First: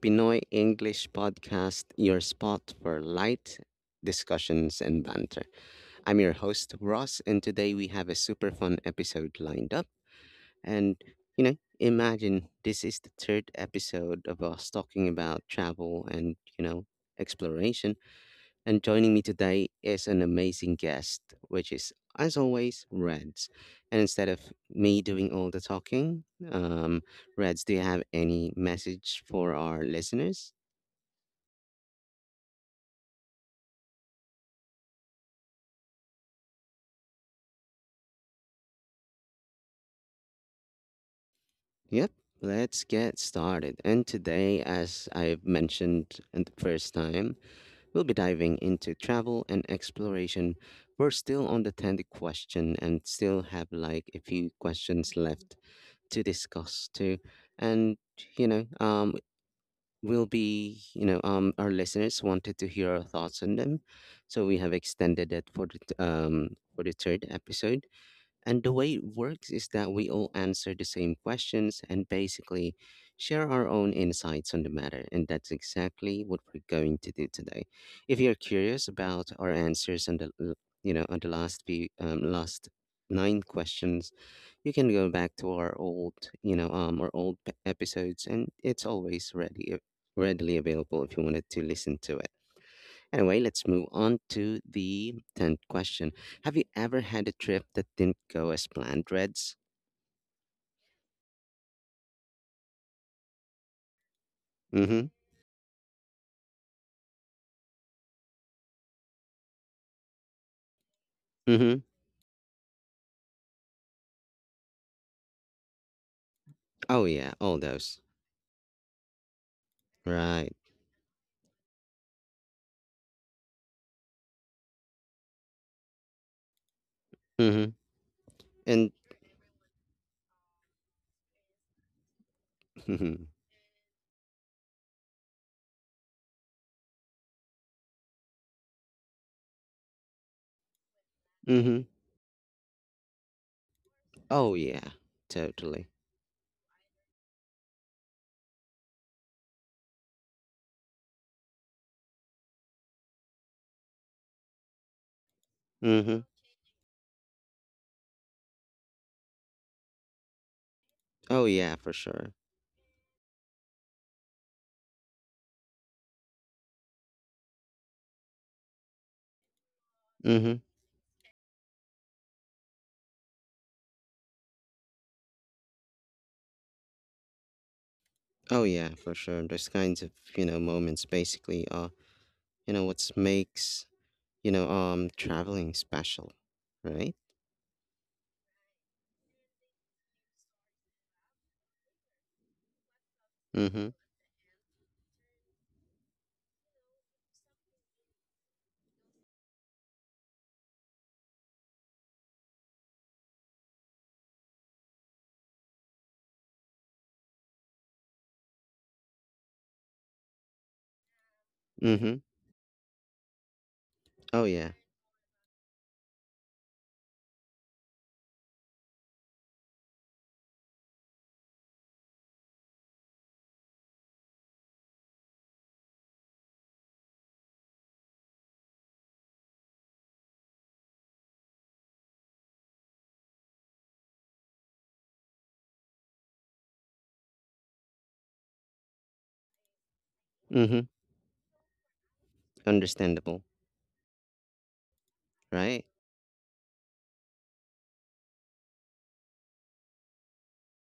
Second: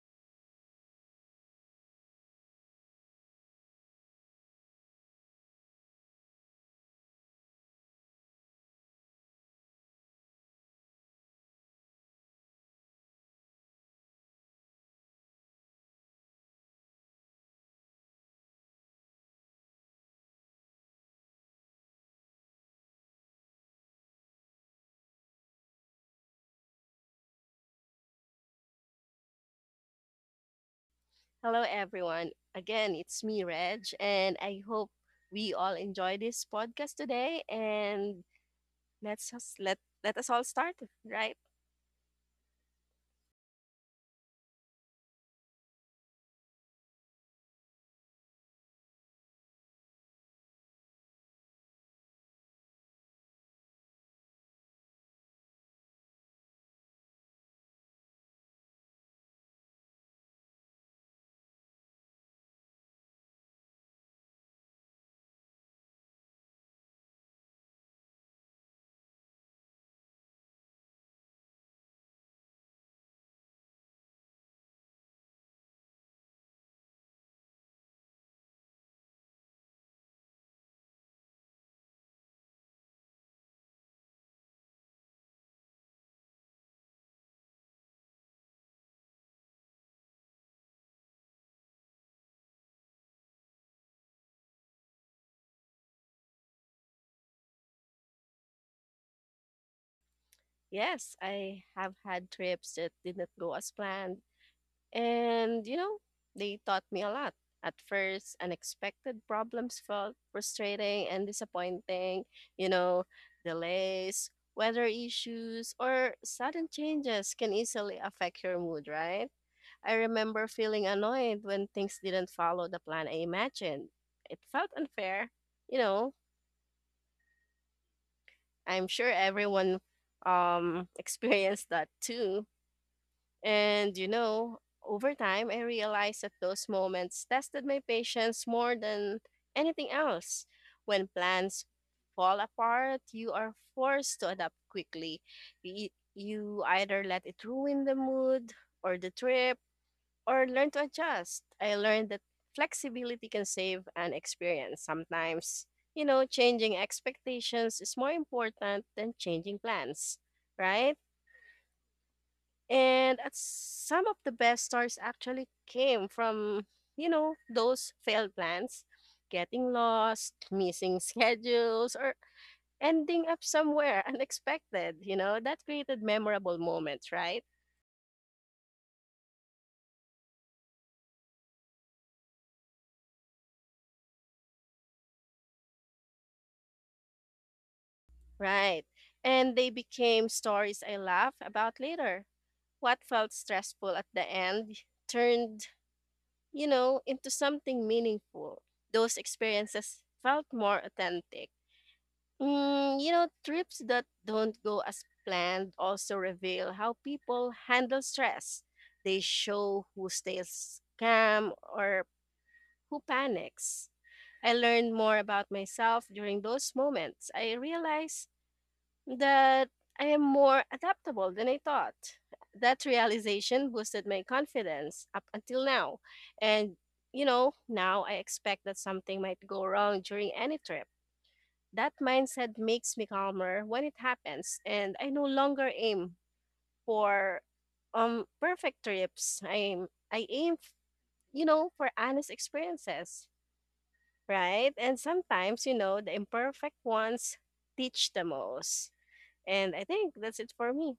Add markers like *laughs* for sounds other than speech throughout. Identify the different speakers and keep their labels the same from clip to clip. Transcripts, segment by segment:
Speaker 1: Pinoy English Podcast, your spot for light discussions and banter. I'm your host, Ross, and today we have a super fun episode lined up. And, you know, imagine this is the third episode of us talking about travel and, you know, exploration. And joining me today is an amazing guest, which is, as always, Reds. And instead of me doing all the talking, um, Reds, do you have any message for our listeners?
Speaker 2: Hello, everyone. Again, it's me, Reg, and I hope we all enjoy this podcast today. And let's just let let us all start, right?
Speaker 1: Yep, let's get started. And today, as I've mentioned in the first time, we'll be diving into travel and exploration. We're still on the 10th question and still have like a few questions left to discuss too. And you know, um, will be, our listeners wanted to hear our thoughts on them, so we have extended it for for the third episode. And the way it works is that we all answer the same questions and basically share our own insights on the matter, and that's exactly what we're going to do today. If you're curious about our answers on you know on the last few last nine questions, you can go back to our old, our old episodes, and it's always readily available if you wanted to listen to it. Anyway, let's move on to the tenth question. Have you ever had a trip that didn't go as planned, Reds?
Speaker 2: Yes, I have had trips that did not go as planned,
Speaker 1: Mm-hmm.
Speaker 2: and you know they taught me a lot. At first, unexpected problems felt frustrating and
Speaker 1: Mm-hmm.
Speaker 2: disappointing. You know, delays, weather issues, or sudden
Speaker 1: Oh
Speaker 2: changes
Speaker 1: yeah,
Speaker 2: can
Speaker 1: all
Speaker 2: easily
Speaker 1: those.
Speaker 2: affect your mood, right? I remember
Speaker 1: Right.
Speaker 2: feeling annoyed when things didn't follow the plan I imagined. It felt unfair. You know,
Speaker 1: Mm-hmm.
Speaker 2: I'm
Speaker 1: And
Speaker 2: sure everyone *laughs* experienced that too.
Speaker 1: *laughs* mm-hmm.
Speaker 2: And, you know, over time, I realized that those moments tested my patience more than anything else. When plans
Speaker 1: Mm-hmm.
Speaker 2: fall apart, you are forced to adapt
Speaker 1: Oh yeah,
Speaker 2: quickly. You,
Speaker 1: totally.
Speaker 2: e- you either let it ruin the mood or the trip or learn to adjust. I learned that flexibility can save an experience. Sometimes, you
Speaker 1: Mm-hmm.
Speaker 2: know, changing expectations is more important than changing plans, right?
Speaker 1: Oh yeah, for sure.
Speaker 2: And at some of the best stories actually came from, you know, those failed plans, getting lost,
Speaker 1: Mm-hmm.
Speaker 2: missing *laughs* schedules, or ending up somewhere *laughs* unexpected, you know, that created memorable moments, right?
Speaker 1: Oh yeah, for sure. Those kinds of, you know, moments basically are you know what makes, traveling special, right?
Speaker 2: Right. And they became stories I laugh about later. What felt
Speaker 1: Mm-hmm.
Speaker 2: stressful at the end turned, you know, into something meaningful. Those experiences felt more authentic. You know, trips that don't go as planned also reveal how people handle stress. They show who stays calm or
Speaker 1: Mm-hmm.
Speaker 2: who panics.
Speaker 1: Oh
Speaker 2: I
Speaker 1: yeah.
Speaker 2: learned more about myself during those moments. I realized that I am more adaptable than I thought. That realization boosted my confidence up until now. And, you know, now I expect that something might go wrong during any trip. That mindset makes me calmer when it happens, and I no longer aim for perfect trips. I aim,
Speaker 1: Mm-hmm.
Speaker 2: you know, for honest experiences,
Speaker 1: Understandable,
Speaker 2: right? And sometimes, you
Speaker 1: right?
Speaker 2: know, the imperfect ones teach the most. And I think that's it for me.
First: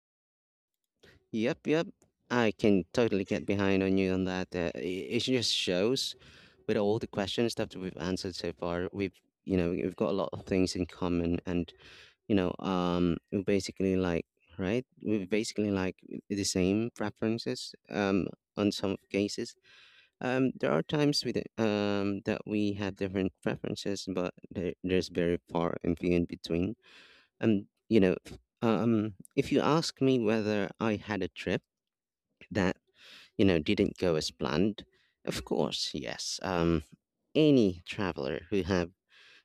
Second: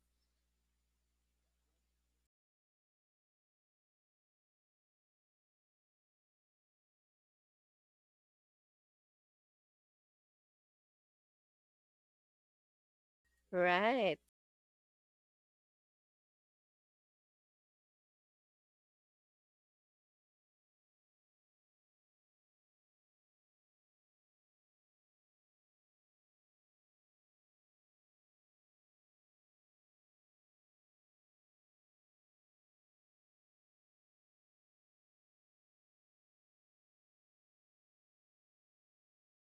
Speaker 1: Yep, yep. I can totally get behind on you on that. It just shows with all the questions that we've answered so far, we've you know we've got a lot of things in common, and we basically
Speaker 2: Right,
Speaker 1: like right, we basically like the same preferences, on some cases. There are times with it, that we have different preferences, but there's very far and few in between. If you ask me whether I had a trip that you know didn't go as planned, of course, yes. Any traveler who have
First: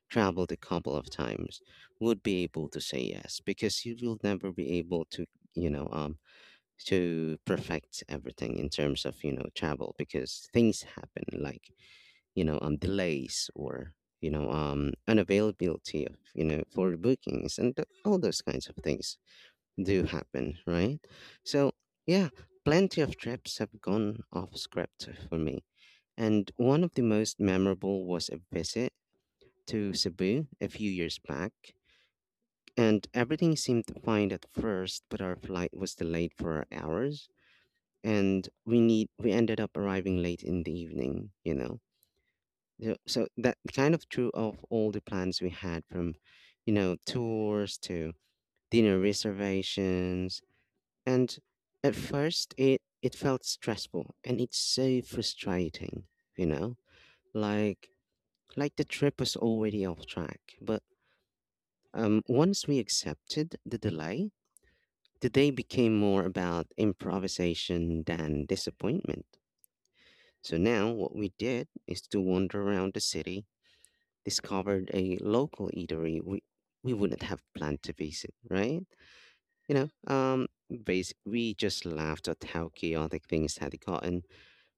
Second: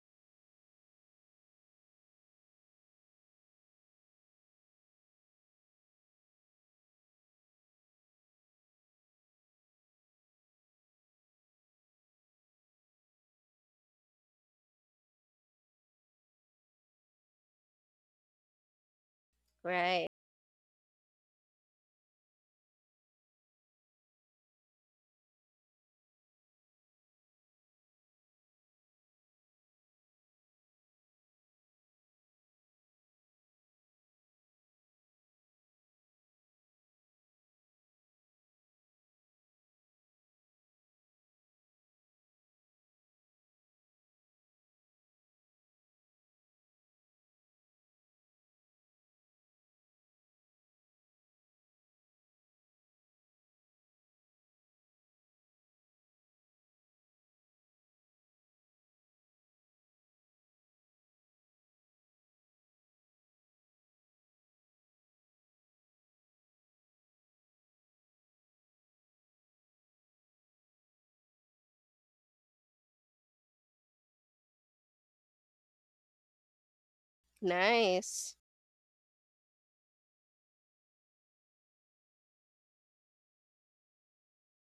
Speaker 1: traveled a couple of times would be able to say yes because you will never be able to, you know, um, to perfect everything in terms of you know travel because things happen like you know delays or you know unavailability of you know for bookings and all those kinds of things do
Speaker 2: right.
Speaker 1: happen, right? So yeah, plenty of trips have gone off script for me, and one of the most memorable was a visit to Cebu a few years back. And everything seemed fine at first, but our flight was delayed for hours, and we ended up arriving late in the evening, you know. Yeah, so that kind of true of all the plans we had, from, you know, tours to dinner reservations. And at first, it felt stressful and it's so frustrating, you know? Like like the trip was already off track. But once we accepted the delay, the day became more about improvisation than disappointment. So now what we did is to wander around the city, discovered a local eatery we wouldn't have planned to visit,
Speaker 2: Nice.
Speaker 1: right? You know, we just laughed at how chaotic things had gotten.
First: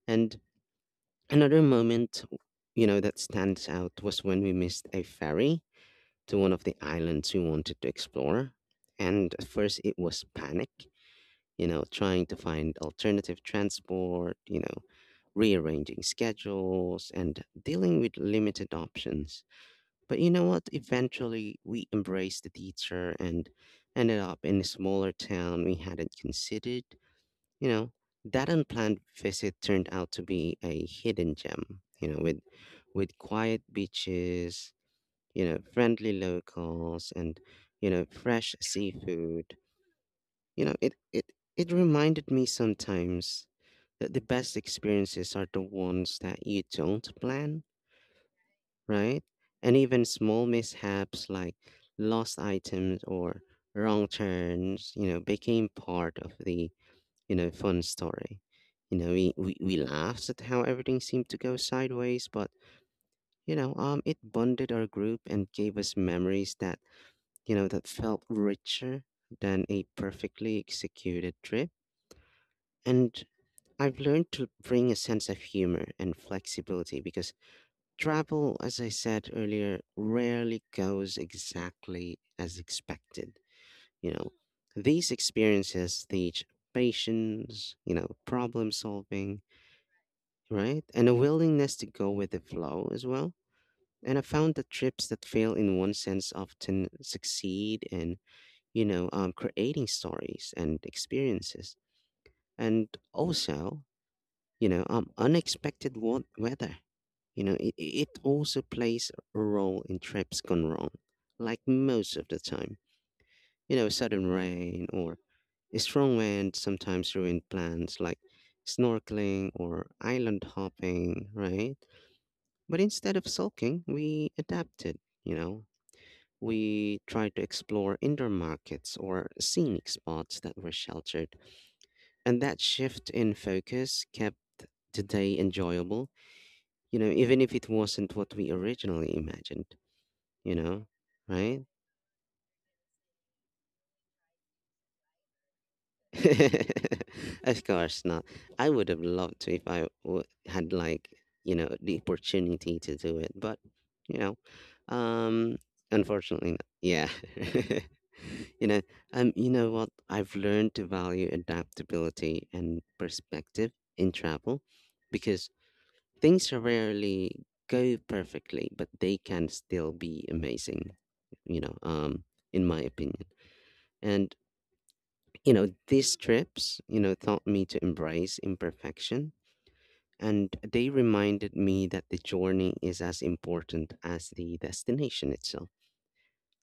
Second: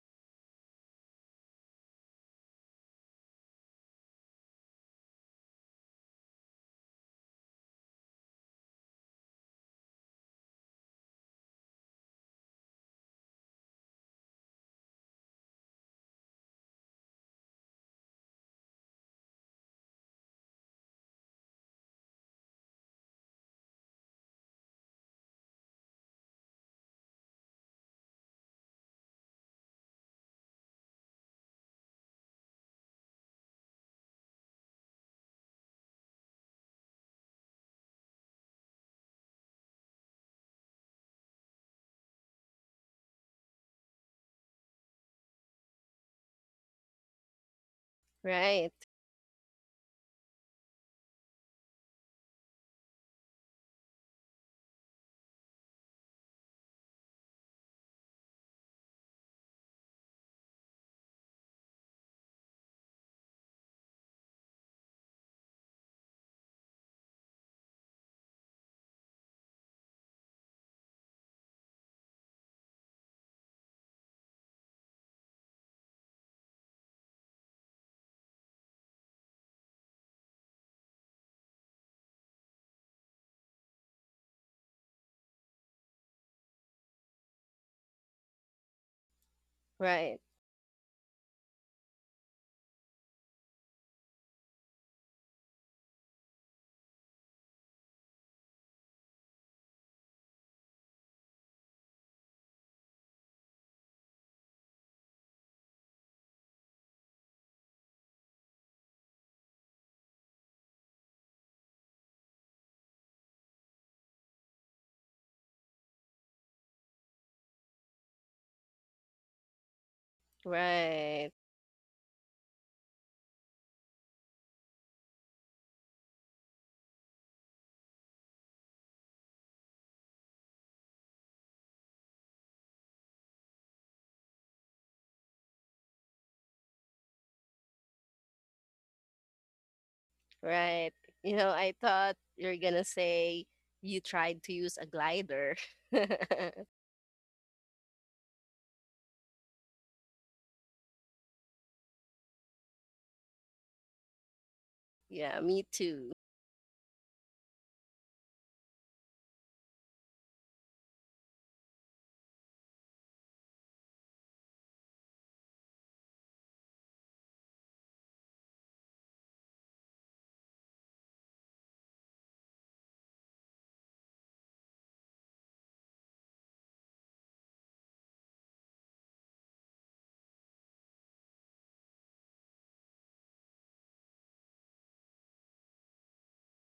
Speaker 1: And another moment, you know, that stands out was when we missed a ferry to one of the islands we wanted to explore. And at first, it was panic, you know, trying to find alternative transport, you know, rearranging schedules and dealing with limited options. But you know what? Eventually, we embraced the teacher and ended up in a smaller town we hadn't considered. You know, that unplanned visit turned out to be a hidden gem, you know, with quiet beaches, you know, friendly locals and, you know, fresh seafood. You know, it reminded me sometimes that the best experiences are the ones that you don't plan,
Speaker 2: Right,
Speaker 1: right? And even small mishaps like lost items or wrong turns, you know, became part of the, you know, fun story. You know, we laughed at how everything seemed to go sideways, but it bonded our group and gave us memories that, you know, that felt richer than a perfectly executed trip. And I've learned to bring a sense of humor and flexibility because travel, as I said earlier, rarely goes exactly as expected. You know, these experiences teach patience, you know, problem solving,
Speaker 2: right,
Speaker 1: right? And a willingness to go with the flow as well. And I found that trips that fail in one sense often succeed in, creating stories and experiences. And also, unexpected weather, you know, it also plays a role in trips gone wrong, like most of the time. You know, sudden rain or a strong wind sometimes ruin plans like snorkeling or island hopping,
Speaker 2: right,
Speaker 1: right? But instead of sulking, we adapted, you know. We tried to explore indoor markets or scenic spots that were sheltered. And that shift in focus kept the day enjoyable, you know, even if it wasn't what we originally imagined. You know,
Speaker 2: right. You know,
Speaker 1: right?
Speaker 2: I thought you're gonna say you tried to use a glider. *laughs*
Speaker 1: *laughs* Of course not. I would have loved to if had like you know the opportunity to do it, but you know,
Speaker 2: Yeah,
Speaker 1: um,
Speaker 2: me too.
Speaker 1: unfortunately, not. Yeah. *laughs* You know, you know what? I've learned to value adaptability and perspective in travel because things rarely go perfectly, but they can still be amazing. You know, um, in my opinion. And you know, these trips, you know, taught me to embrace imperfection, and they reminded me that the journey is as important as the destination itself.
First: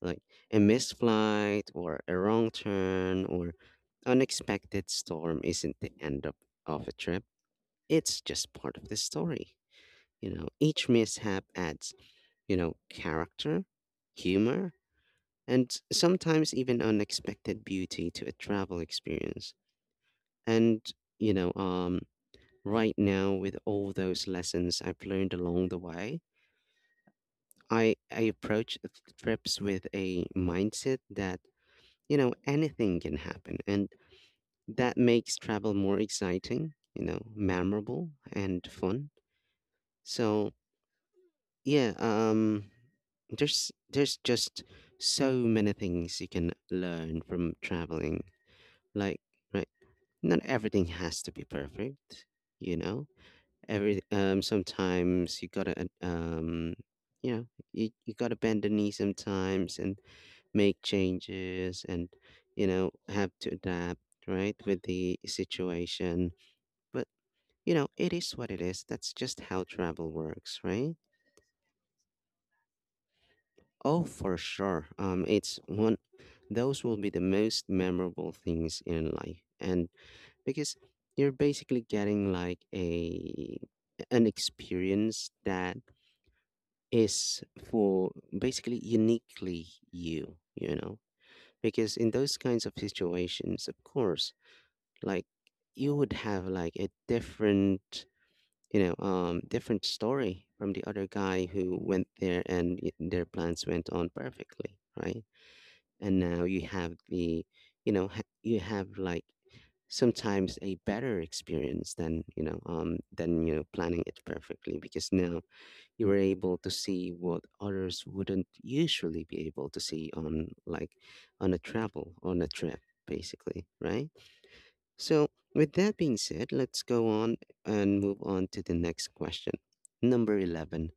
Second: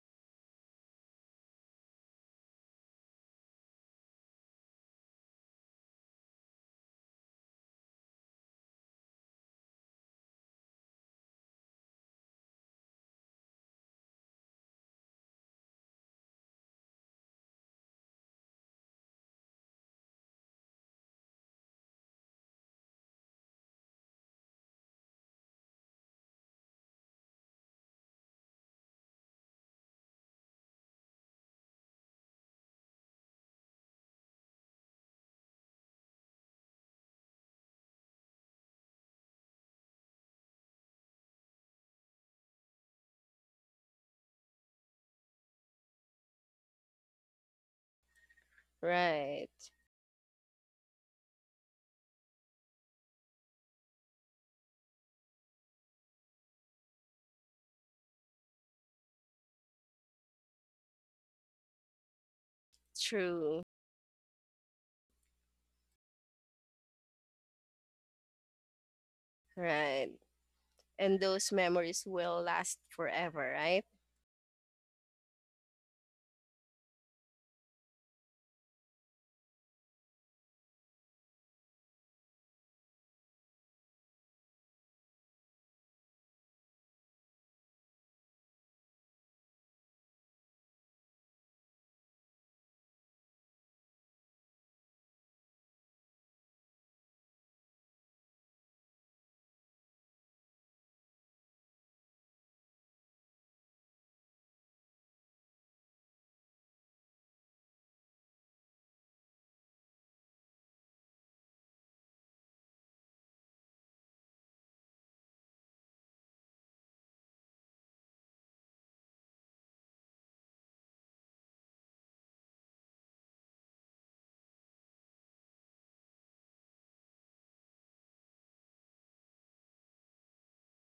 Speaker 1: Like a missed flight or a wrong turn or unexpected storm isn't the end of a trip. It's just part of the story. You know, each mishap adds, you know, character, humor, and sometimes even unexpected beauty to a travel experience. And, you know, um, right now with all those lessons I've learned along the way, I approach trips with a mindset that, you know, anything can happen. And that makes travel more exciting, you know, memorable and fun. So, yeah, there's just so many things you can learn from traveling. Like,
Speaker 2: Right,
Speaker 1: right, not everything has to be perfect, you know? Every Sometimes you gotta you know you gotta bend the knee sometimes and make changes and you know have to
Speaker 2: true.
Speaker 1: adapt right with the situation. But you know, it is what it is. That's just how
Speaker 2: Right.
Speaker 1: travel works, right?
Speaker 2: And those memories will last forever, right?
Speaker 1: Oh, for sure. It's one, those will be the most memorable things in life, and because you're basically getting like a an experience that is for basically uniquely you, you know? Because in those kinds of situations, of course, like you would have like a different, different story from the other guy who went there and their plans went on perfectly, right? And now you have the, you have like sometimes a better experience than you know planning it perfectly, because now you were able to see what others wouldn't usually be able to see on like on a travel on a trip basically, right? So with that being said, let's go on and move on to the next question, number 11.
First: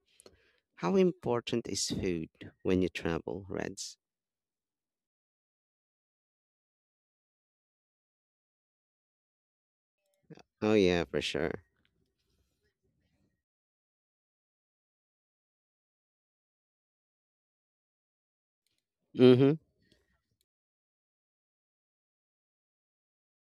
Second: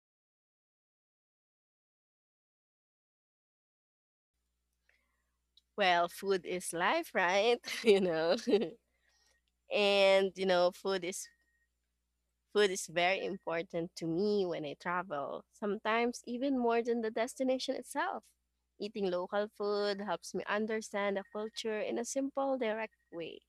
Speaker 1: How important is food when you travel, Reds?
Speaker 2: Well, food is life, right? *laughs* You know, *laughs* and you know,
Speaker 1: Oh
Speaker 2: food
Speaker 1: yeah, for
Speaker 2: is
Speaker 1: sure.
Speaker 2: food is very important to me when I travel, sometimes even more than the destination itself. Eating local
Speaker 1: Mm-hmm.
Speaker 2: food helps me understand the culture in a simple, direct way.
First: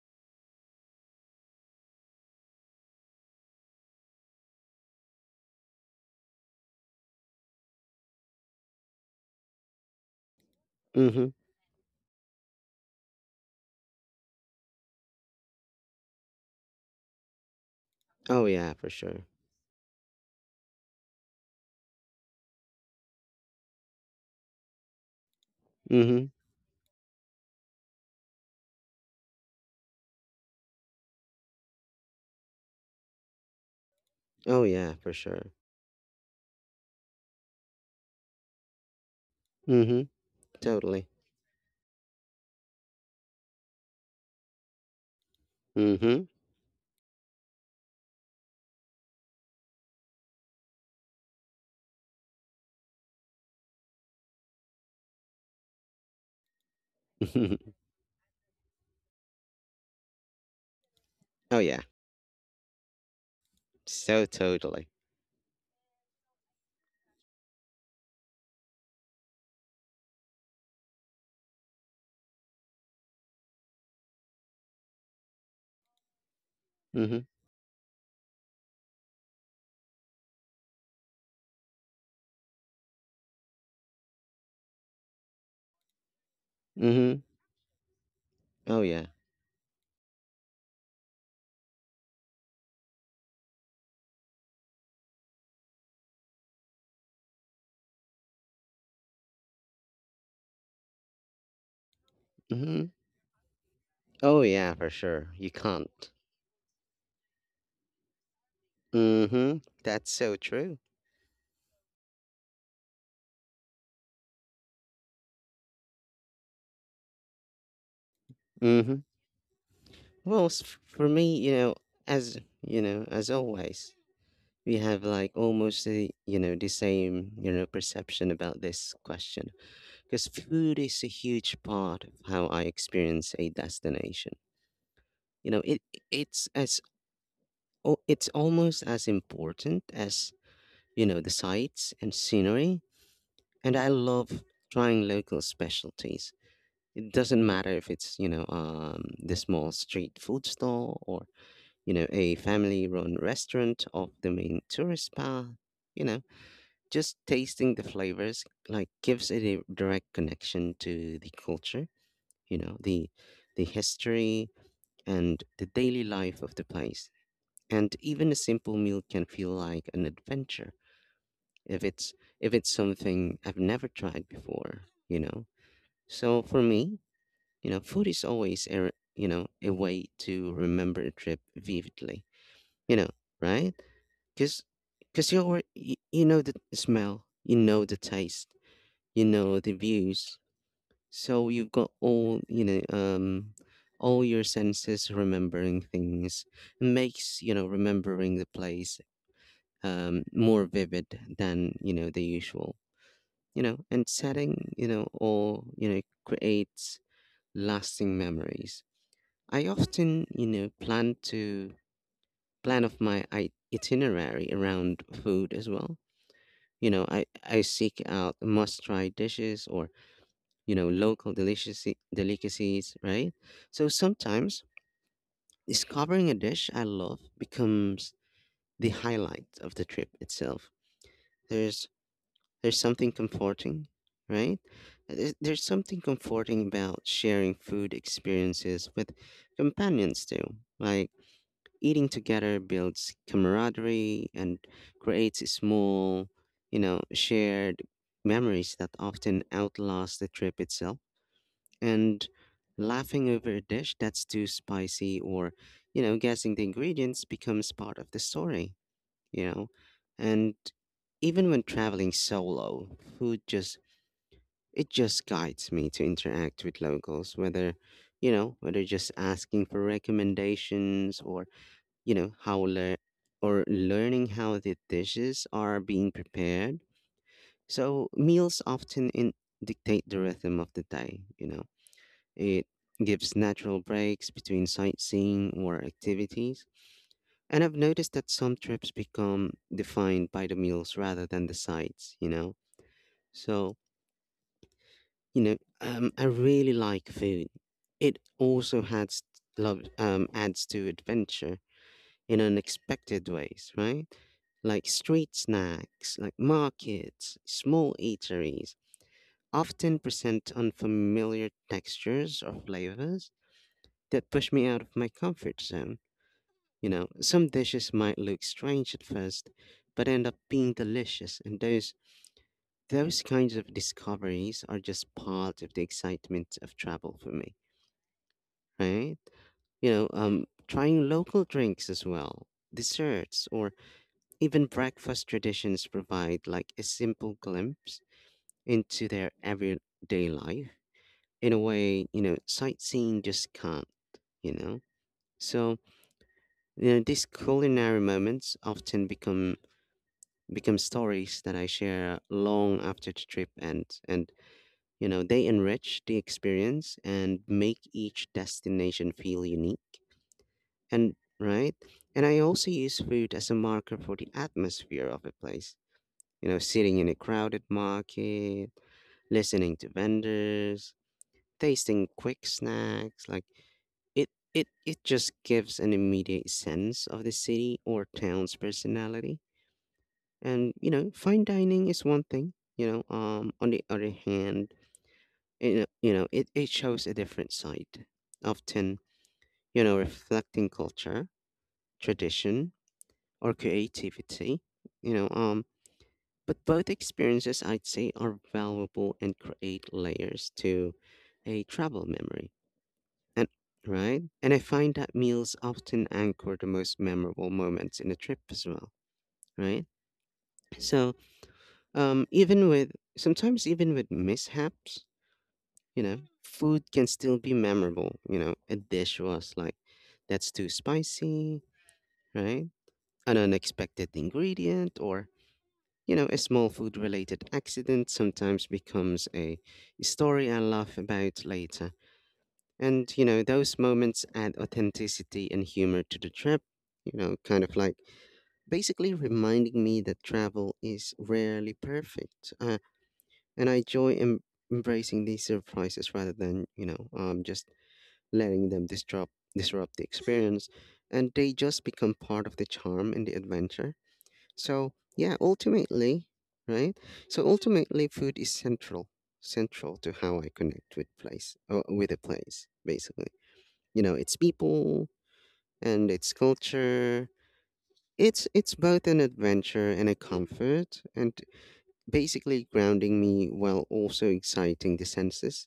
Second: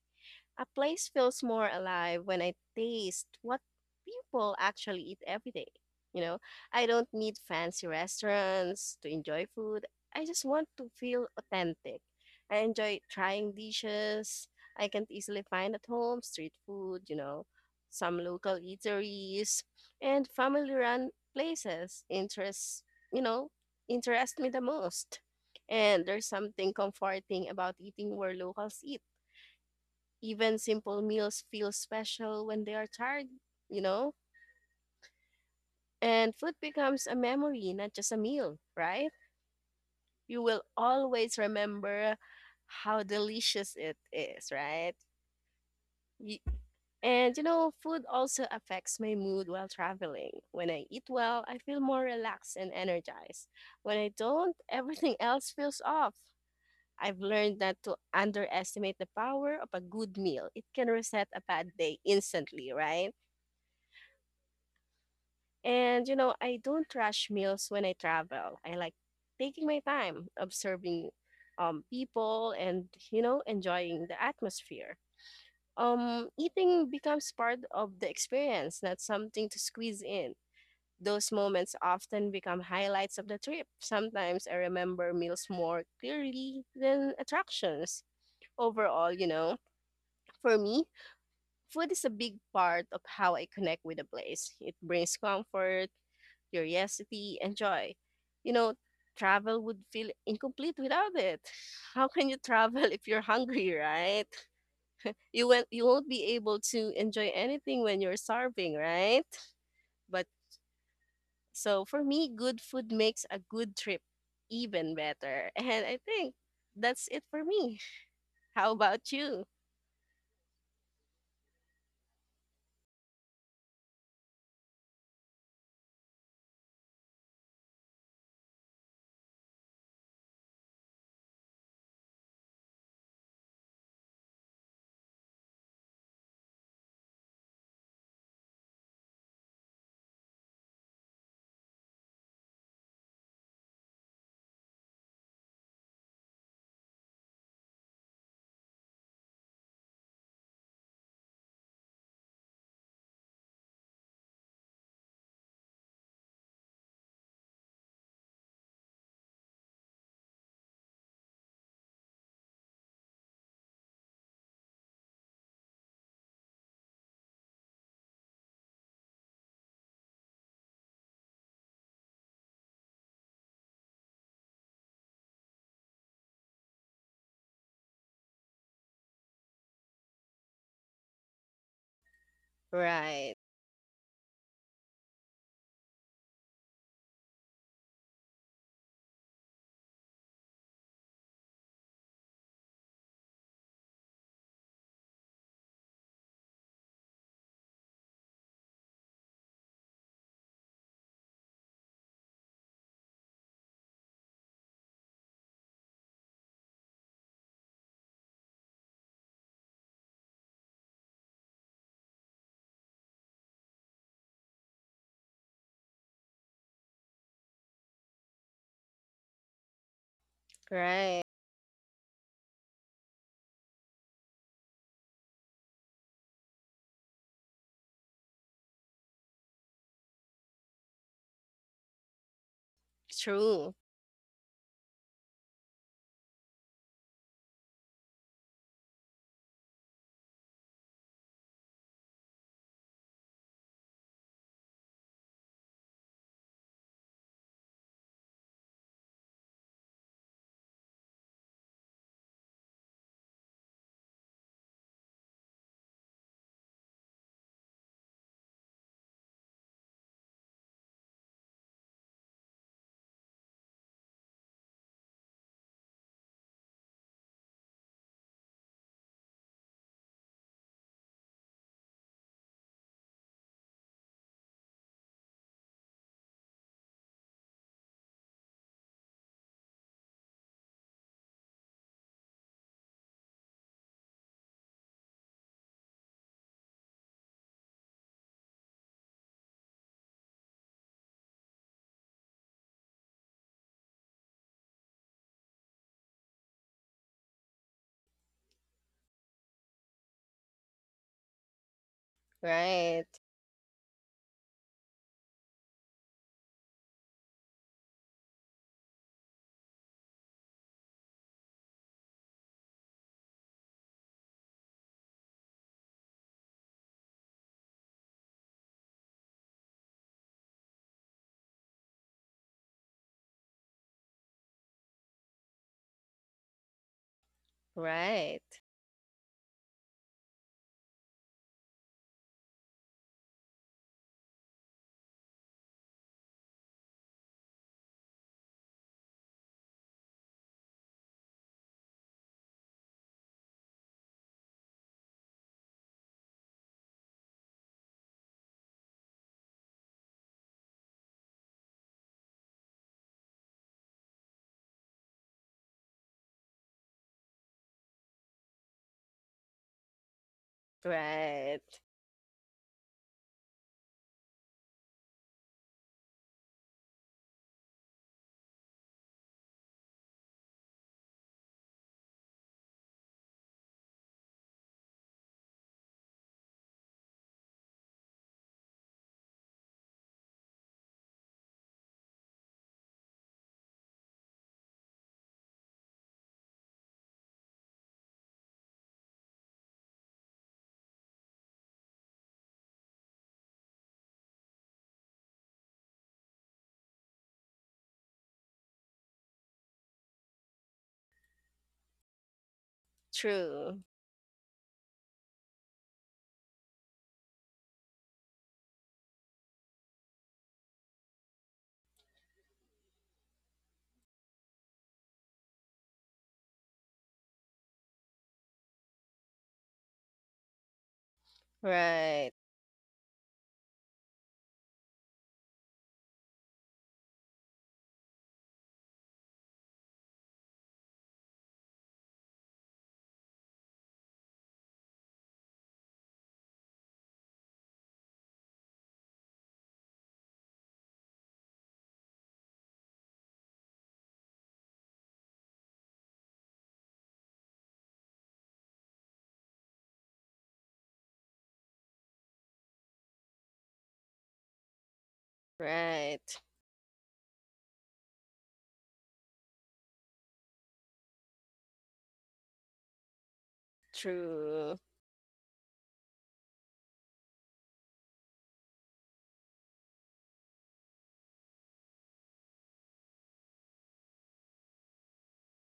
Speaker 2: A place feels more alive when I taste what people actually eat every day. You know, I don't need fancy restaurants to enjoy food. I just want to feel
Speaker 1: Mm-hmm.
Speaker 2: authentic. I enjoy trying dishes I can't easily find at home, street food, you know, some
Speaker 1: Oh
Speaker 2: local
Speaker 1: yeah, for sure.
Speaker 2: eateries and family run places interest, you know, interest me the most. And there's
Speaker 1: Mm-hmm.
Speaker 2: something comforting about eating where locals eat, even simple meals feel special when they are tired, you know?
Speaker 1: Oh yeah, for sure.
Speaker 2: And food becomes a memory, not just a meal, right?
Speaker 1: Mm-hmm.
Speaker 2: You will
Speaker 1: Totally.
Speaker 2: always remember how delicious it is, right?
Speaker 1: Mm-hmm.
Speaker 2: Y- And you know, food also affects my mood while traveling. When I eat well, I feel more relaxed and energized. When I don't, *laughs* everything else feels off. I've learned
Speaker 1: *laughs*
Speaker 2: not to underestimate the power of a good meal. It can reset a
Speaker 1: Oh
Speaker 2: bad
Speaker 1: yeah,
Speaker 2: day instantly, right?
Speaker 1: so totally.
Speaker 2: And you know, I don't rush meals when I travel. I like taking my time, observing people and you know, enjoying the atmosphere. Eating
Speaker 1: Mm-hmm.
Speaker 2: becomes part of the experience, not something to squeeze in. Those moments often become highlights of the trip. Sometimes I remember meals more clearly than
Speaker 1: Mm-hmm.
Speaker 2: attractions.
Speaker 1: Oh yeah.
Speaker 2: Overall, you know, for me, food is a big part of how I connect with a place. It brings comfort, curiosity, and joy. You know, travel would feel incomplete without it. *laughs* How can you travel *laughs*
Speaker 1: Hmm.
Speaker 2: if you're hungry, right?
Speaker 1: Oh yeah, for sure.
Speaker 2: You
Speaker 1: You
Speaker 2: won't, you won't
Speaker 1: can't.
Speaker 2: be able to enjoy anything when you're starving, right?
Speaker 1: Hmm. That's
Speaker 2: But
Speaker 1: so true.
Speaker 2: so for me, good food makes a good trip even better. And I think that's it for me. *laughs* How
Speaker 1: Hmm.
Speaker 2: about you?
Speaker 1: Well, for me, you know, as always, we have like almost the you know the same you know perception about this question, because food is a huge part of how I experience a destination. You know, it's as it's almost as important as you know the sights and scenery, and I love trying local specialties. It doesn't matter if it's, the small street food stall or, you know, a family run restaurant off the main tourist path. You know, just tasting the flavors like gives it a direct connection to the culture, you know, the history and the daily life of the place. And even a simple meal can feel like an adventure if it's if it's something I've never tried before, you know. So for me, you know, food is always you know, a way to remember a trip vividly, you know,
Speaker 2: Right,
Speaker 1: right? Because because you know the smell, you know the taste, you know the views. So you've got all your senses remembering things makes remembering the place, more vivid than the usual and setting or creates lasting memories. I often plan of my itinerary around food as well. You know, I seek out must-try dishes or
Speaker 2: right,
Speaker 1: local delicacies, right? So sometimes discovering a dish I love becomes the highlight of the trip itself. There's there's something
Speaker 2: true,
Speaker 1: comforting, right? There's something comforting about sharing food experiences with companions too. Like, eating together builds camaraderie and creates small, shared memories that often outlast the trip itself. And laughing over a dish that's too spicy or guessing the ingredients becomes part of the story, you know. And even when traveling solo, food just it just guides me to interact with locals, whether just asking for recommendations or you know how lear or learning how the dishes are being prepared. So meals often dictate the rhythm of the day. It gives natural breaks between sightseeing or activities. And I've noticed that some trips become defined by the meals rather than the sights. So I really like food. It also adds to adventure in
Speaker 2: right,
Speaker 1: unexpected ways, right? Like street snacks, like markets, small eateries, often present unfamiliar textures or flavors that push me out of my comfort zone. Some dishes might look strange at first, but end up being delicious, and those kinds of discoveries are just part of the excitement of travel for me,
Speaker 2: right,
Speaker 1: right? Trying local drinks as well, desserts, or even breakfast traditions provide like a simple glimpse into their everyday life in a way, sightseeing just can't, you know? So, these culinary moments often become stories that I share long after the trip ends and they enrich the experience and make each destination feel unique. And
Speaker 2: right,
Speaker 1: right? And I also use food as a marker for the atmosphere of a place. Sitting in a crowded market, listening to vendors, tasting quick snacks like it it just gives an immediate sense of the city or town's personality. And fine dining is one thing, on the other hand, it shows a different side, often reflecting culture, tradition, or creativity, you know um but both experiences I'd say are valuable and create layers to a travel memory. And
Speaker 2: true,
Speaker 1: right? And I find that meals often anchor the most memorable moments in a trip as well, right? So, um, even with even with mishaps, you know, food can still be memorable. A dish was like that's too spicy,
Speaker 2: right,
Speaker 1: right? An unexpected ingredient or a small food related accident sometimes becomes a story I laugh about later. Those moments add authenticity and humor to the trip, kind of like basically reminding me that travel is rarely perfect. And I enjoy embracing these surprises rather than, just letting them disrupt the experience. And they just become part of the charm and the adventure. So, yeah, ultimately,
Speaker 2: right.
Speaker 1: right? So ultimately, food is central to how I connect with a place, basically. Its
Speaker 2: True,
Speaker 1: people and its culture. It's both an adventure and a comfort and basically grounding me while also exciting the senses.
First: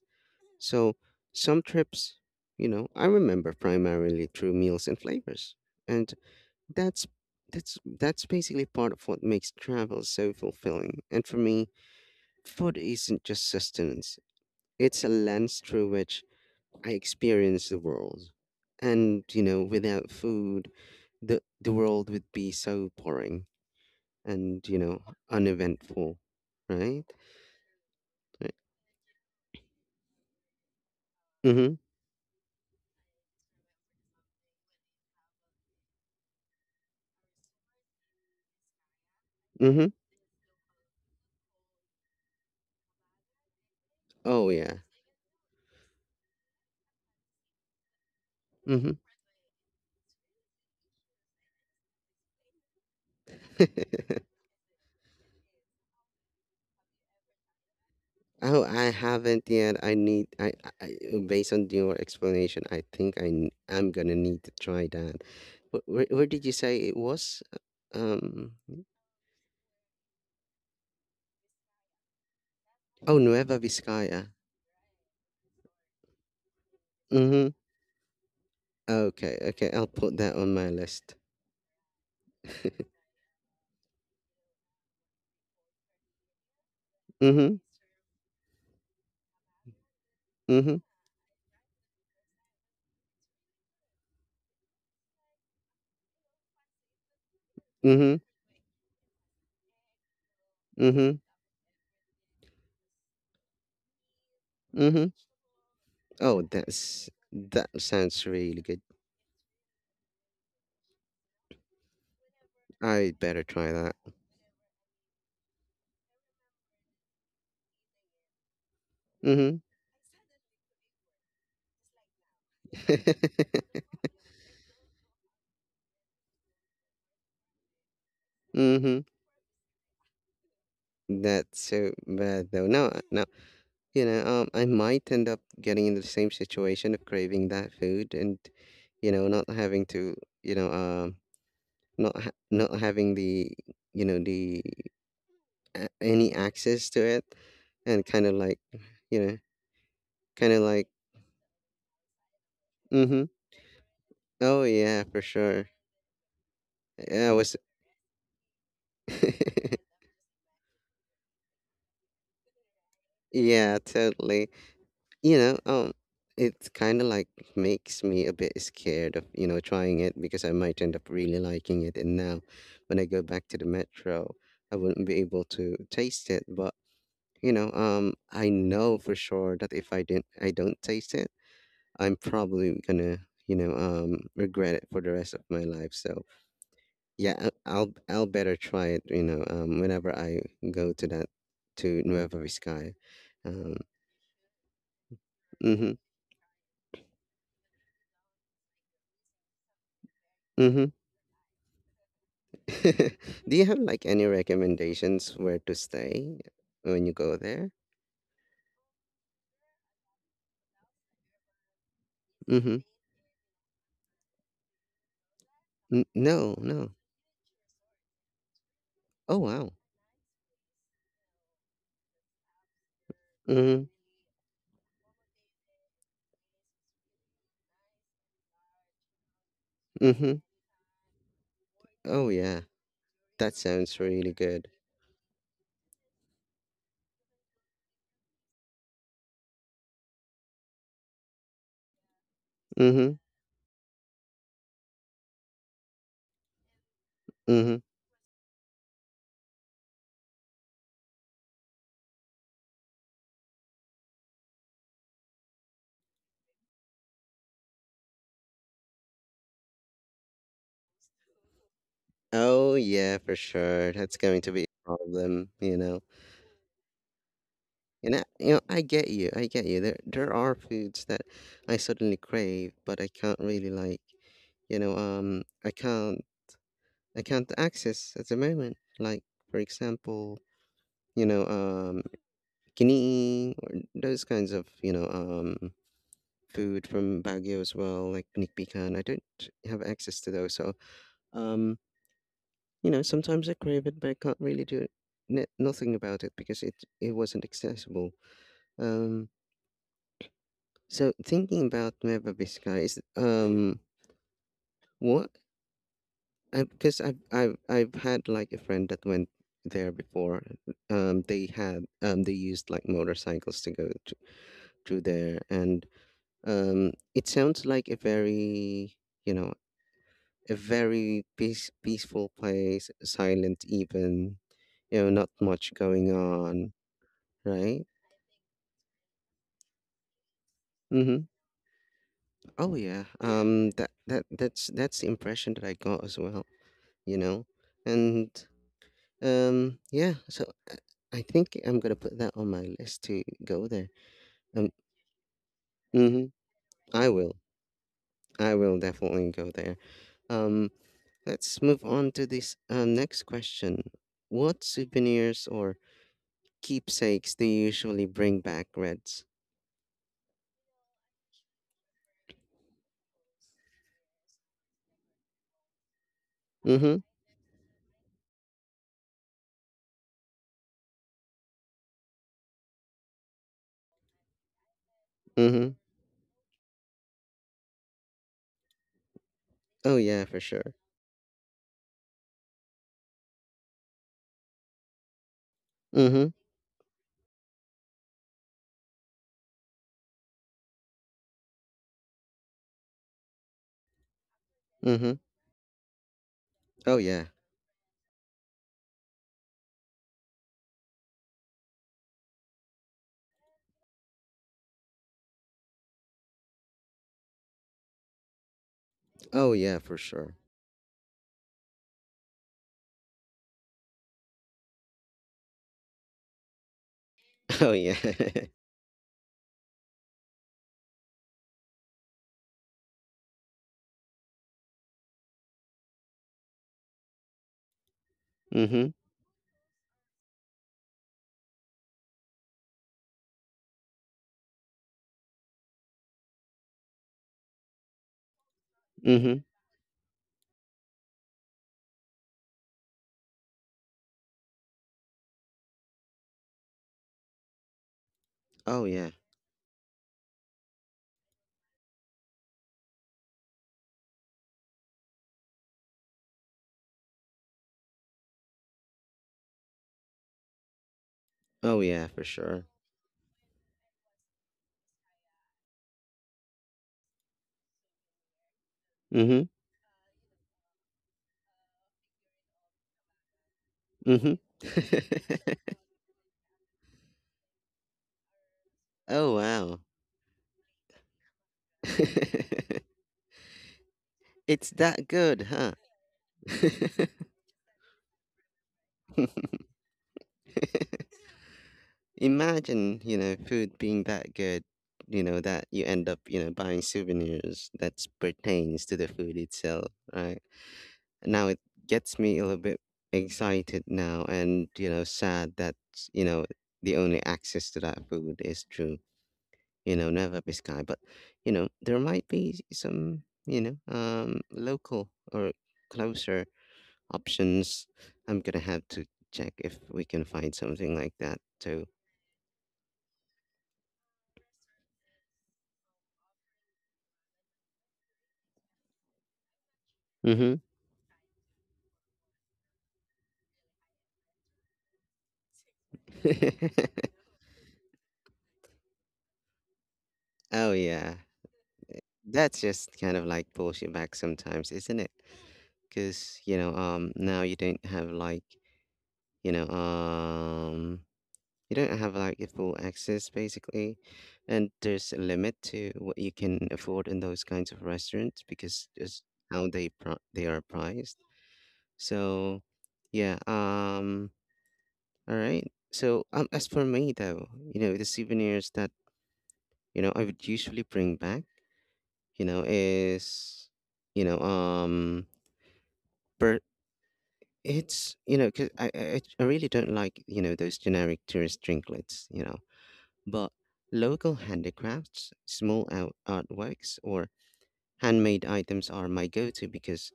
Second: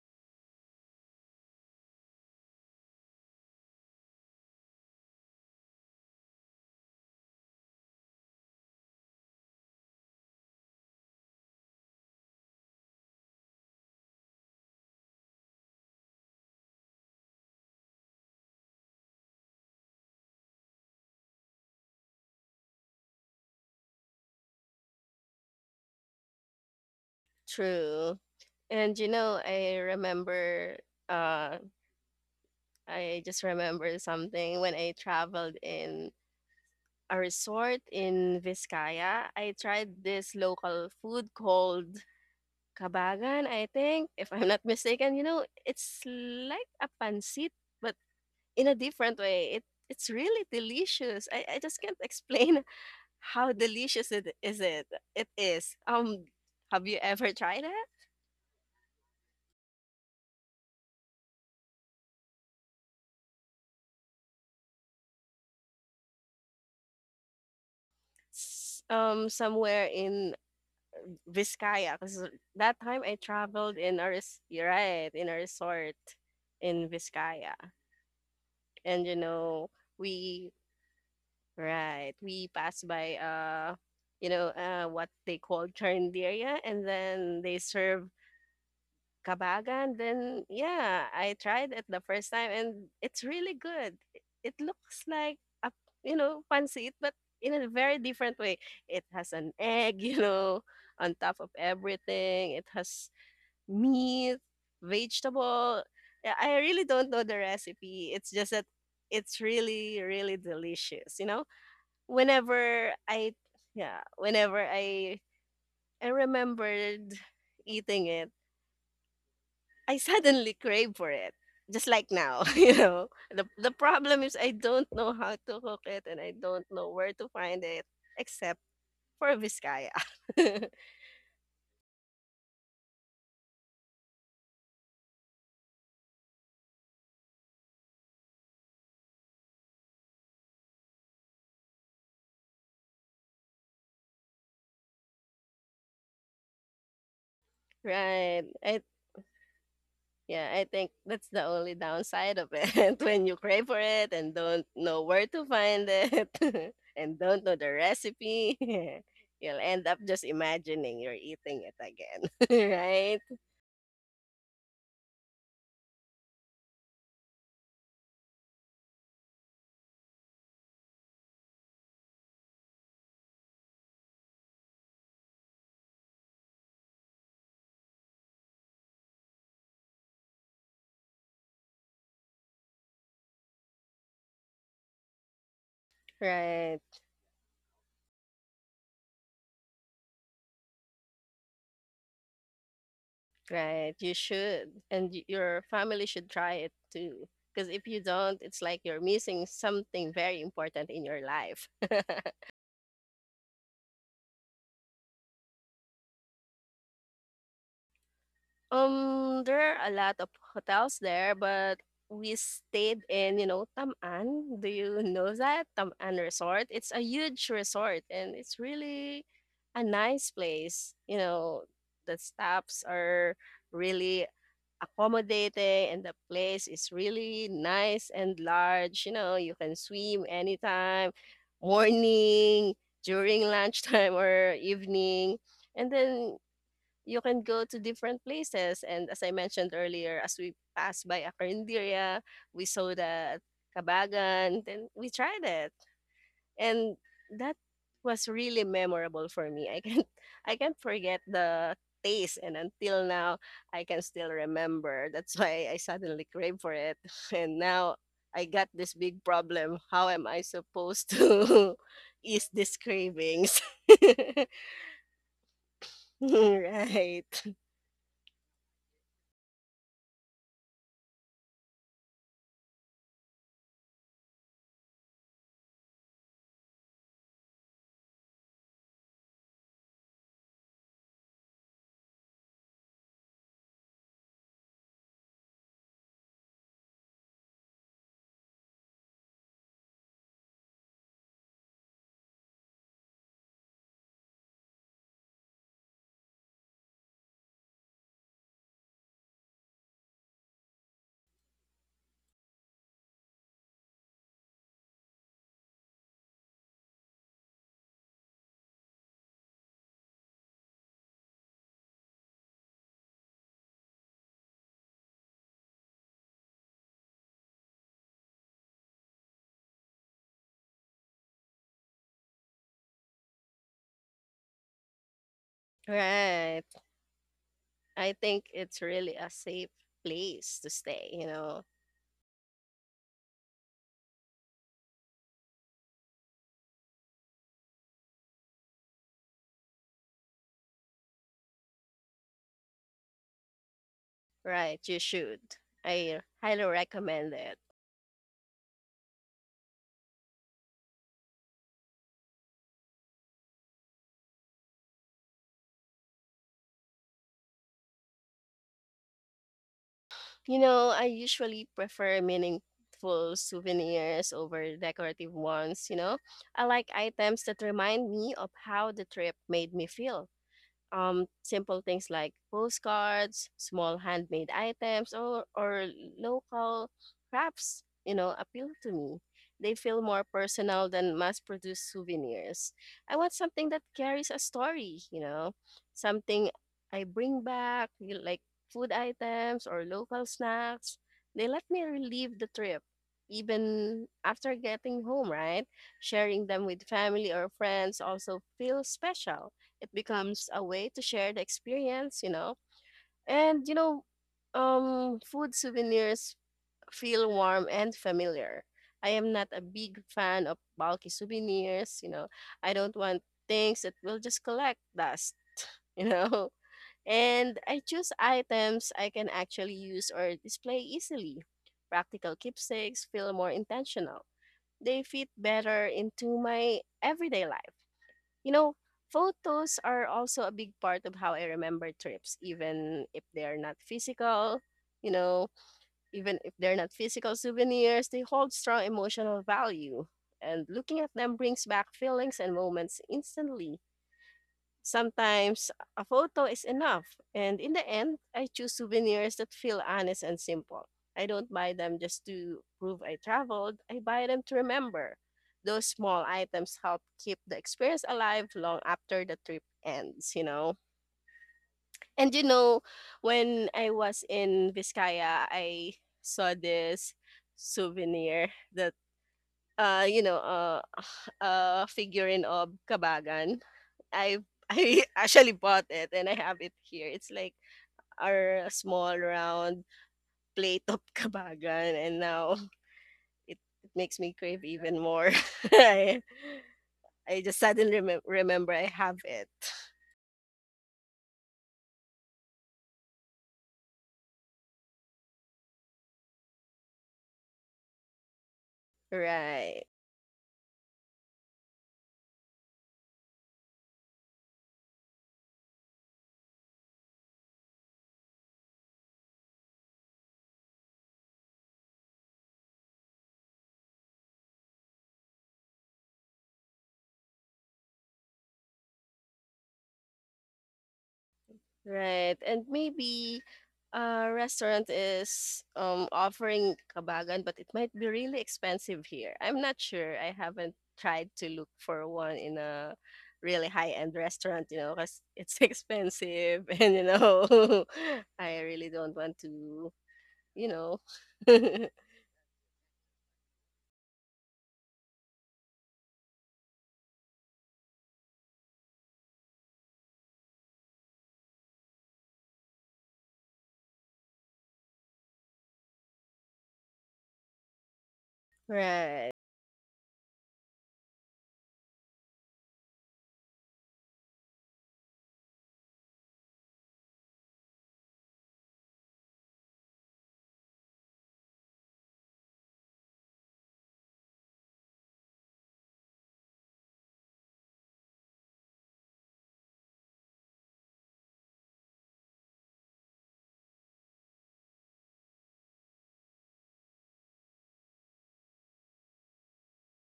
Speaker 1: So some trips, I remember primarily through meals and flavors. And that's that's basically part of what makes travel so fulfilling. And for me, food isn't just sustenance. It's a lens through which I experience the world. Without food, the world would be so boring and, uneventful, right?
Speaker 2: true.
Speaker 1: Right.
Speaker 2: And you know, I remember uh
Speaker 1: Mm-hmm.
Speaker 2: I just remember something when I traveled in a resort in Vizcaya. I
Speaker 1: Mm-hmm.
Speaker 2: tried this local food called kabagan, I think, if I'm
Speaker 1: Oh,
Speaker 2: not
Speaker 1: yeah.
Speaker 2: mistaken. You know, it's like a pancit, but in a
Speaker 1: Mm-hmm.
Speaker 2: different way. It's really delicious. I just can't explain *laughs* how delicious it is it. It is. Have you ever tried it?
Speaker 1: *laughs* Oh, I haven't yet. I need, I- Based on your explanation, I think I'm gonna need to try that. Where did you say it was? Um,
Speaker 2: Somewhere in Vizcaya because that time I
Speaker 1: oh, Nueva
Speaker 2: traveled in a
Speaker 1: Vizcaya.
Speaker 2: res- you're right in a resort in
Speaker 1: Mm-hmm.
Speaker 2: Vizcaya and you
Speaker 1: Okay,
Speaker 2: know
Speaker 1: okay. I'll put that
Speaker 2: we
Speaker 1: on my list.
Speaker 2: right we
Speaker 1: *laughs*
Speaker 2: passed by you know what they call churnderia and then
Speaker 1: Mm-hmm.
Speaker 2: they serve Kabagan, then
Speaker 1: Mm-hmm.
Speaker 2: yeah, I tried it the first time and it's really good. It looks like a, you know, pancit, but in a very
Speaker 1: Mhm,
Speaker 2: different way. It has an egg, *laughs* you know, on
Speaker 1: mhm,
Speaker 2: top of everything. It has meat,
Speaker 1: mhm.
Speaker 2: vegetable. Yeah,
Speaker 1: Oh,
Speaker 2: I really don't know the
Speaker 1: that
Speaker 2: recipe.
Speaker 1: sounds
Speaker 2: It's just
Speaker 1: really
Speaker 2: that
Speaker 1: good.
Speaker 2: it's really, really delicious, you know? Whenever
Speaker 1: I
Speaker 2: I,
Speaker 1: better try that.
Speaker 2: yeah, whenever I remembered eating it,
Speaker 1: Mhm,
Speaker 2: I suddenly crave for it, just like now, *laughs* you know. The problem is I don't know how to cook it and I don't know where to find it except
Speaker 1: mhm.
Speaker 2: for Vizcaya. *laughs*
Speaker 1: *laughs* That's so bad though. No, no. You know, I might end up getting in the same situation of craving that food, and not having to, you know, um, not having the, you know, the a- any access to it, and
Speaker 2: Right. I
Speaker 1: you know, kind
Speaker 2: Yeah,
Speaker 1: of
Speaker 2: I
Speaker 1: like,
Speaker 2: think that's the only downside of it *laughs*
Speaker 1: mhm.
Speaker 2: when you crave for it and
Speaker 1: Oh
Speaker 2: don't
Speaker 1: yeah,
Speaker 2: know
Speaker 1: for
Speaker 2: where to
Speaker 1: sure.
Speaker 2: find it *laughs* and
Speaker 1: Yeah, I
Speaker 2: don't
Speaker 1: was.
Speaker 2: know the recipe. *laughs* You'll
Speaker 1: *laughs*
Speaker 2: end up just imagining you're eating it again. *laughs* Right?
Speaker 1: Yeah, totally. You know, um, it kind of like makes me a bit scared of trying it because I might end up really liking it. And now when I go back to the metro, I wouldn't be able to taste it. But I know for sure that if I don't taste it, I'm probably gonna, regret it for the rest of my life. So
Speaker 2: Right.
Speaker 1: yeah, I'll better try it, whenever I go to Nueva Vizcaya. Um,
Speaker 2: Right, you should. And your
Speaker 1: mm-hmm.
Speaker 2: family should try it too. Because if you don't, it's like you're missing something very important
Speaker 1: Mm-hmm.
Speaker 2: in your life. *laughs*
Speaker 1: *laughs* Do you have like any recommendations where to stay when you go there?
Speaker 2: Um, there are a lot of hotels there, but we
Speaker 1: Mm-hmm.
Speaker 2: stayed in, you know, Taman. Do you know that? Taman
Speaker 1: No,
Speaker 2: Resort.
Speaker 1: no.
Speaker 2: It's a huge resort and it's really
Speaker 1: Oh, wow.
Speaker 2: a nice place. You know, the stops are
Speaker 1: Mm-hmm.
Speaker 2: really accommodating and the place is really nice and large. You know, you can swim
Speaker 1: Mm-hmm.
Speaker 2: anytime,
Speaker 1: Oh yeah.
Speaker 2: morning, during
Speaker 1: That sounds
Speaker 2: lunchtime *laughs*
Speaker 1: really
Speaker 2: or
Speaker 1: good.
Speaker 2: evening. And then you can go to different places. And as I mentioned earlier, as we passed by Acarindiria, we saw
Speaker 1: Mm-hmm.
Speaker 2: the Kabagan, then we tried it. And that
Speaker 1: Mm-hmm.
Speaker 2: was really memorable for me. I can't *laughs* I can't forget the taste and until now I can still remember. That's why I suddenly crave for it. *laughs* And now I got this big problem. How am I supposed to *laughs* ease
Speaker 1: Oh
Speaker 2: these
Speaker 1: yeah, for
Speaker 2: cravings?
Speaker 1: sure.
Speaker 2: *laughs*
Speaker 1: That's going to be a problem.
Speaker 2: Right.
Speaker 1: And I get you. I get you. There are foods that I suddenly crave, but I can't really like, you know, um, I can't, I can't access at the moment. Like, for example, you know, um, Kiniing, or those kinds of, food from Baguio as well, like pinikpikan. I don't have access to those, so, um, sometimes I crave it, but I can't really do it, n nothing about it because it wasn't accessible. Um, so thinking about Nueva Vizcaya is, what I because I've had, like, a friend that went there before. They used, like, motorcycles to go to through there, and it sounds like you know, a very peaceful place, silent even, not much going
Speaker 2: Right.
Speaker 1: on, right?
Speaker 2: I think it's really a safe place to stay,
Speaker 1: Mm-hmm.
Speaker 2: you know.
Speaker 1: Oh yeah. That that's the impression that I got as well, you know, and yeah. So uh, I think I'm gonna put that on my list to go there. Um,
Speaker 2: Right, you should. I
Speaker 1: mm-hmm.
Speaker 2: highly
Speaker 1: I will.
Speaker 2: recommend it.
Speaker 1: I will definitely go there. Um, Let's move on to this next question. What souvenirs or keepsakes do you usually bring back, Reds?
Speaker 2: You know, I usually prefer meaningful souvenirs over decorative ones, you know. I like
Speaker 1: Mm-hmm.
Speaker 2: items that remind me of how the trip made me feel, simple things like postcards, small handmade items, or,
Speaker 1: Mm-hmm.
Speaker 2: or local crafts, you know, appeal to me. They
Speaker 1: Oh
Speaker 2: feel more
Speaker 1: yeah, for sure.
Speaker 2: personal than mass produced souvenirs. I want something that carries a story, you know,
Speaker 1: Mm-hmm.
Speaker 2: something I bring back, you know, like food items or local snacks. They let me relive the trip even after getting
Speaker 1: Mm-hmm.
Speaker 2: home, right? Sharing them with
Speaker 1: Oh yeah.
Speaker 2: family or friends also feels special, it becomes a way to share the experience, you know. And you know, food souvenirs feel warm and familiar. I am not
Speaker 1: Oh
Speaker 2: a
Speaker 1: yeah, for
Speaker 2: big
Speaker 1: sure.
Speaker 2: fan of bulky souvenirs, you know. I don't want things that will just collect dust, *laughs* you know. And
Speaker 1: *laughs* Oh
Speaker 2: I
Speaker 1: yeah.
Speaker 2: choose
Speaker 1: *laughs*
Speaker 2: items I can actually use or display easily. Practical keepsakes feel more intentional. They fit better into my everyday life. You know,
Speaker 1: Mm-hmm.
Speaker 2: photos are also a big part of how I remember trips, even if they are not physical. You know, even if they're not physical souvenirs, they hold strong emotional
Speaker 1: Mm-hmm.
Speaker 2: value. And looking at them brings back feelings and moments instantly. Sometimes a photo is enough, and in the end, I choose
Speaker 1: Oh yeah.
Speaker 2: souvenirs that feel honest and simple. I don't buy them just to prove I traveled, I buy them to remember. Those small items help keep the experience alive long after the trip ends, you know.
Speaker 1: Oh yeah, for
Speaker 2: And you
Speaker 1: sure.
Speaker 2: know, when I was in Vizcaya, I saw this souvenir that
Speaker 1: Mm-hmm.
Speaker 2: uh, you know, uh, *sighs* figurine of Kabagan.
Speaker 1: Mm-hmm.
Speaker 2: I *laughs* I actually
Speaker 1: *laughs*
Speaker 2: bought it and I have it here. It's like our small
Speaker 1: Oh, wow.
Speaker 2: round plate of *laughs* Kabagan, and now
Speaker 1: *laughs*
Speaker 2: it makes me crave
Speaker 1: It's
Speaker 2: even
Speaker 1: that
Speaker 2: more.
Speaker 1: good,
Speaker 2: *laughs*
Speaker 1: huh?
Speaker 2: I I just suddenly remember I have it.
Speaker 1: *laughs* Imagine, food being that good, that you end up, buying souvenirs that pertains to the food
Speaker 2: Right.
Speaker 1: itself, right? Now it gets me a little bit excited now and, sad that, you know, the only access to that food is through, Nueva Vizcaya. But, there might be some, local or closer options. I'm gonna have to check if we can find something like that too.
Speaker 2: Right. And maybe a restaurant is offering kabagan, but it might be really expensive here. I'm not sure. I
Speaker 1: Mm-hmm.
Speaker 2: haven't tried to look for one in a really high-end restaurant, you know, because it's *laughs* expensive and you
Speaker 1: *laughs*
Speaker 2: know, *laughs* I really don't want to, you
Speaker 1: Oh,
Speaker 2: know.
Speaker 1: yeah.
Speaker 2: *laughs*
Speaker 1: That's just kind of like pulls you back sometimes, isn't it? Because, now you know, um, you don't have like a full access basically. And there's a limit to what you can afford in those kinds of restaurants because just
Speaker 2: Right.
Speaker 1: how they are priced. So, yeah, all right. So, as for me though, the souvenirs that I would usually bring back. You know, is, you know, um, but it's, you know, cause I really don't like those generic tourist drinklets, but local handicrafts, small out artworks, or handmade items are my go-to because,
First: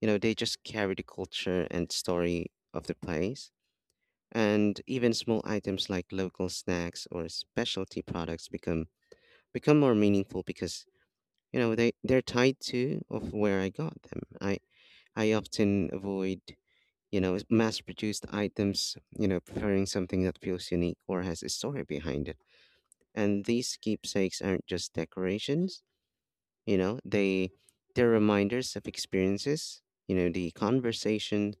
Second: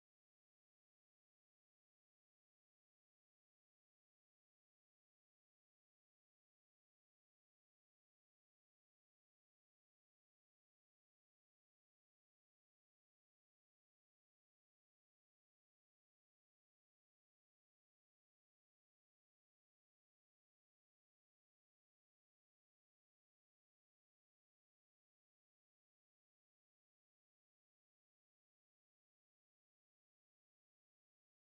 Speaker 1: you know, they just carry the culture and story of the place. And even small items like local snacks or specialty products become more meaningful because they're tied to of where I got them. I often avoid, mass-produced items, preferring something that feels unique or has a story behind it. And these keepsakes aren't just decorations, you know, they they're reminders of experiences, the conversation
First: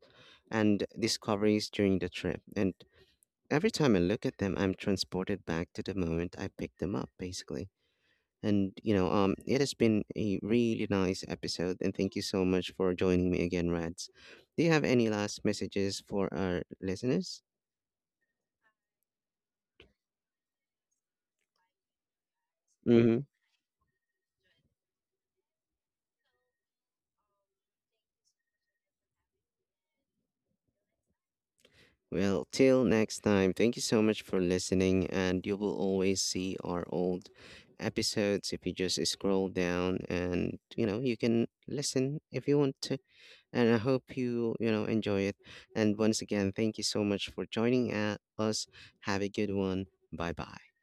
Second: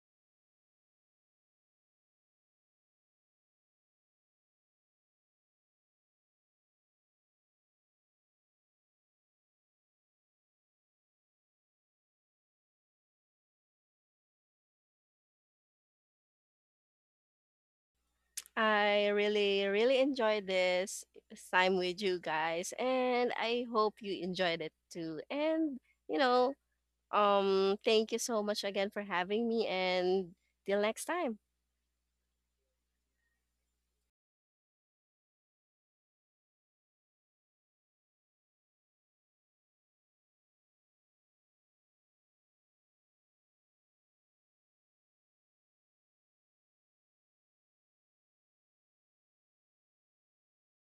Speaker 1: and discoveries during the trip. And every time I look at them, I'm transported back to the moment I picked them up, basically. And it has been a really nice episode, and thank you so much for joining me again, Rads. Do you have any last messages for our listeners?
Speaker 2: I really, really enjoyed this time with you guys,
Speaker 1: Mm-hmm.
Speaker 2: and I hope you enjoyed it too. And, you know, um, thank you so much again for having me, and till next time.
Speaker 1: Well, till next time, thank you so much for listening, and you will always see our old episodes if you just scroll down, and you can listen if you want to. And I hope you enjoy it. And once again, thank you so much for joining at us. Have a good one. Bye bye.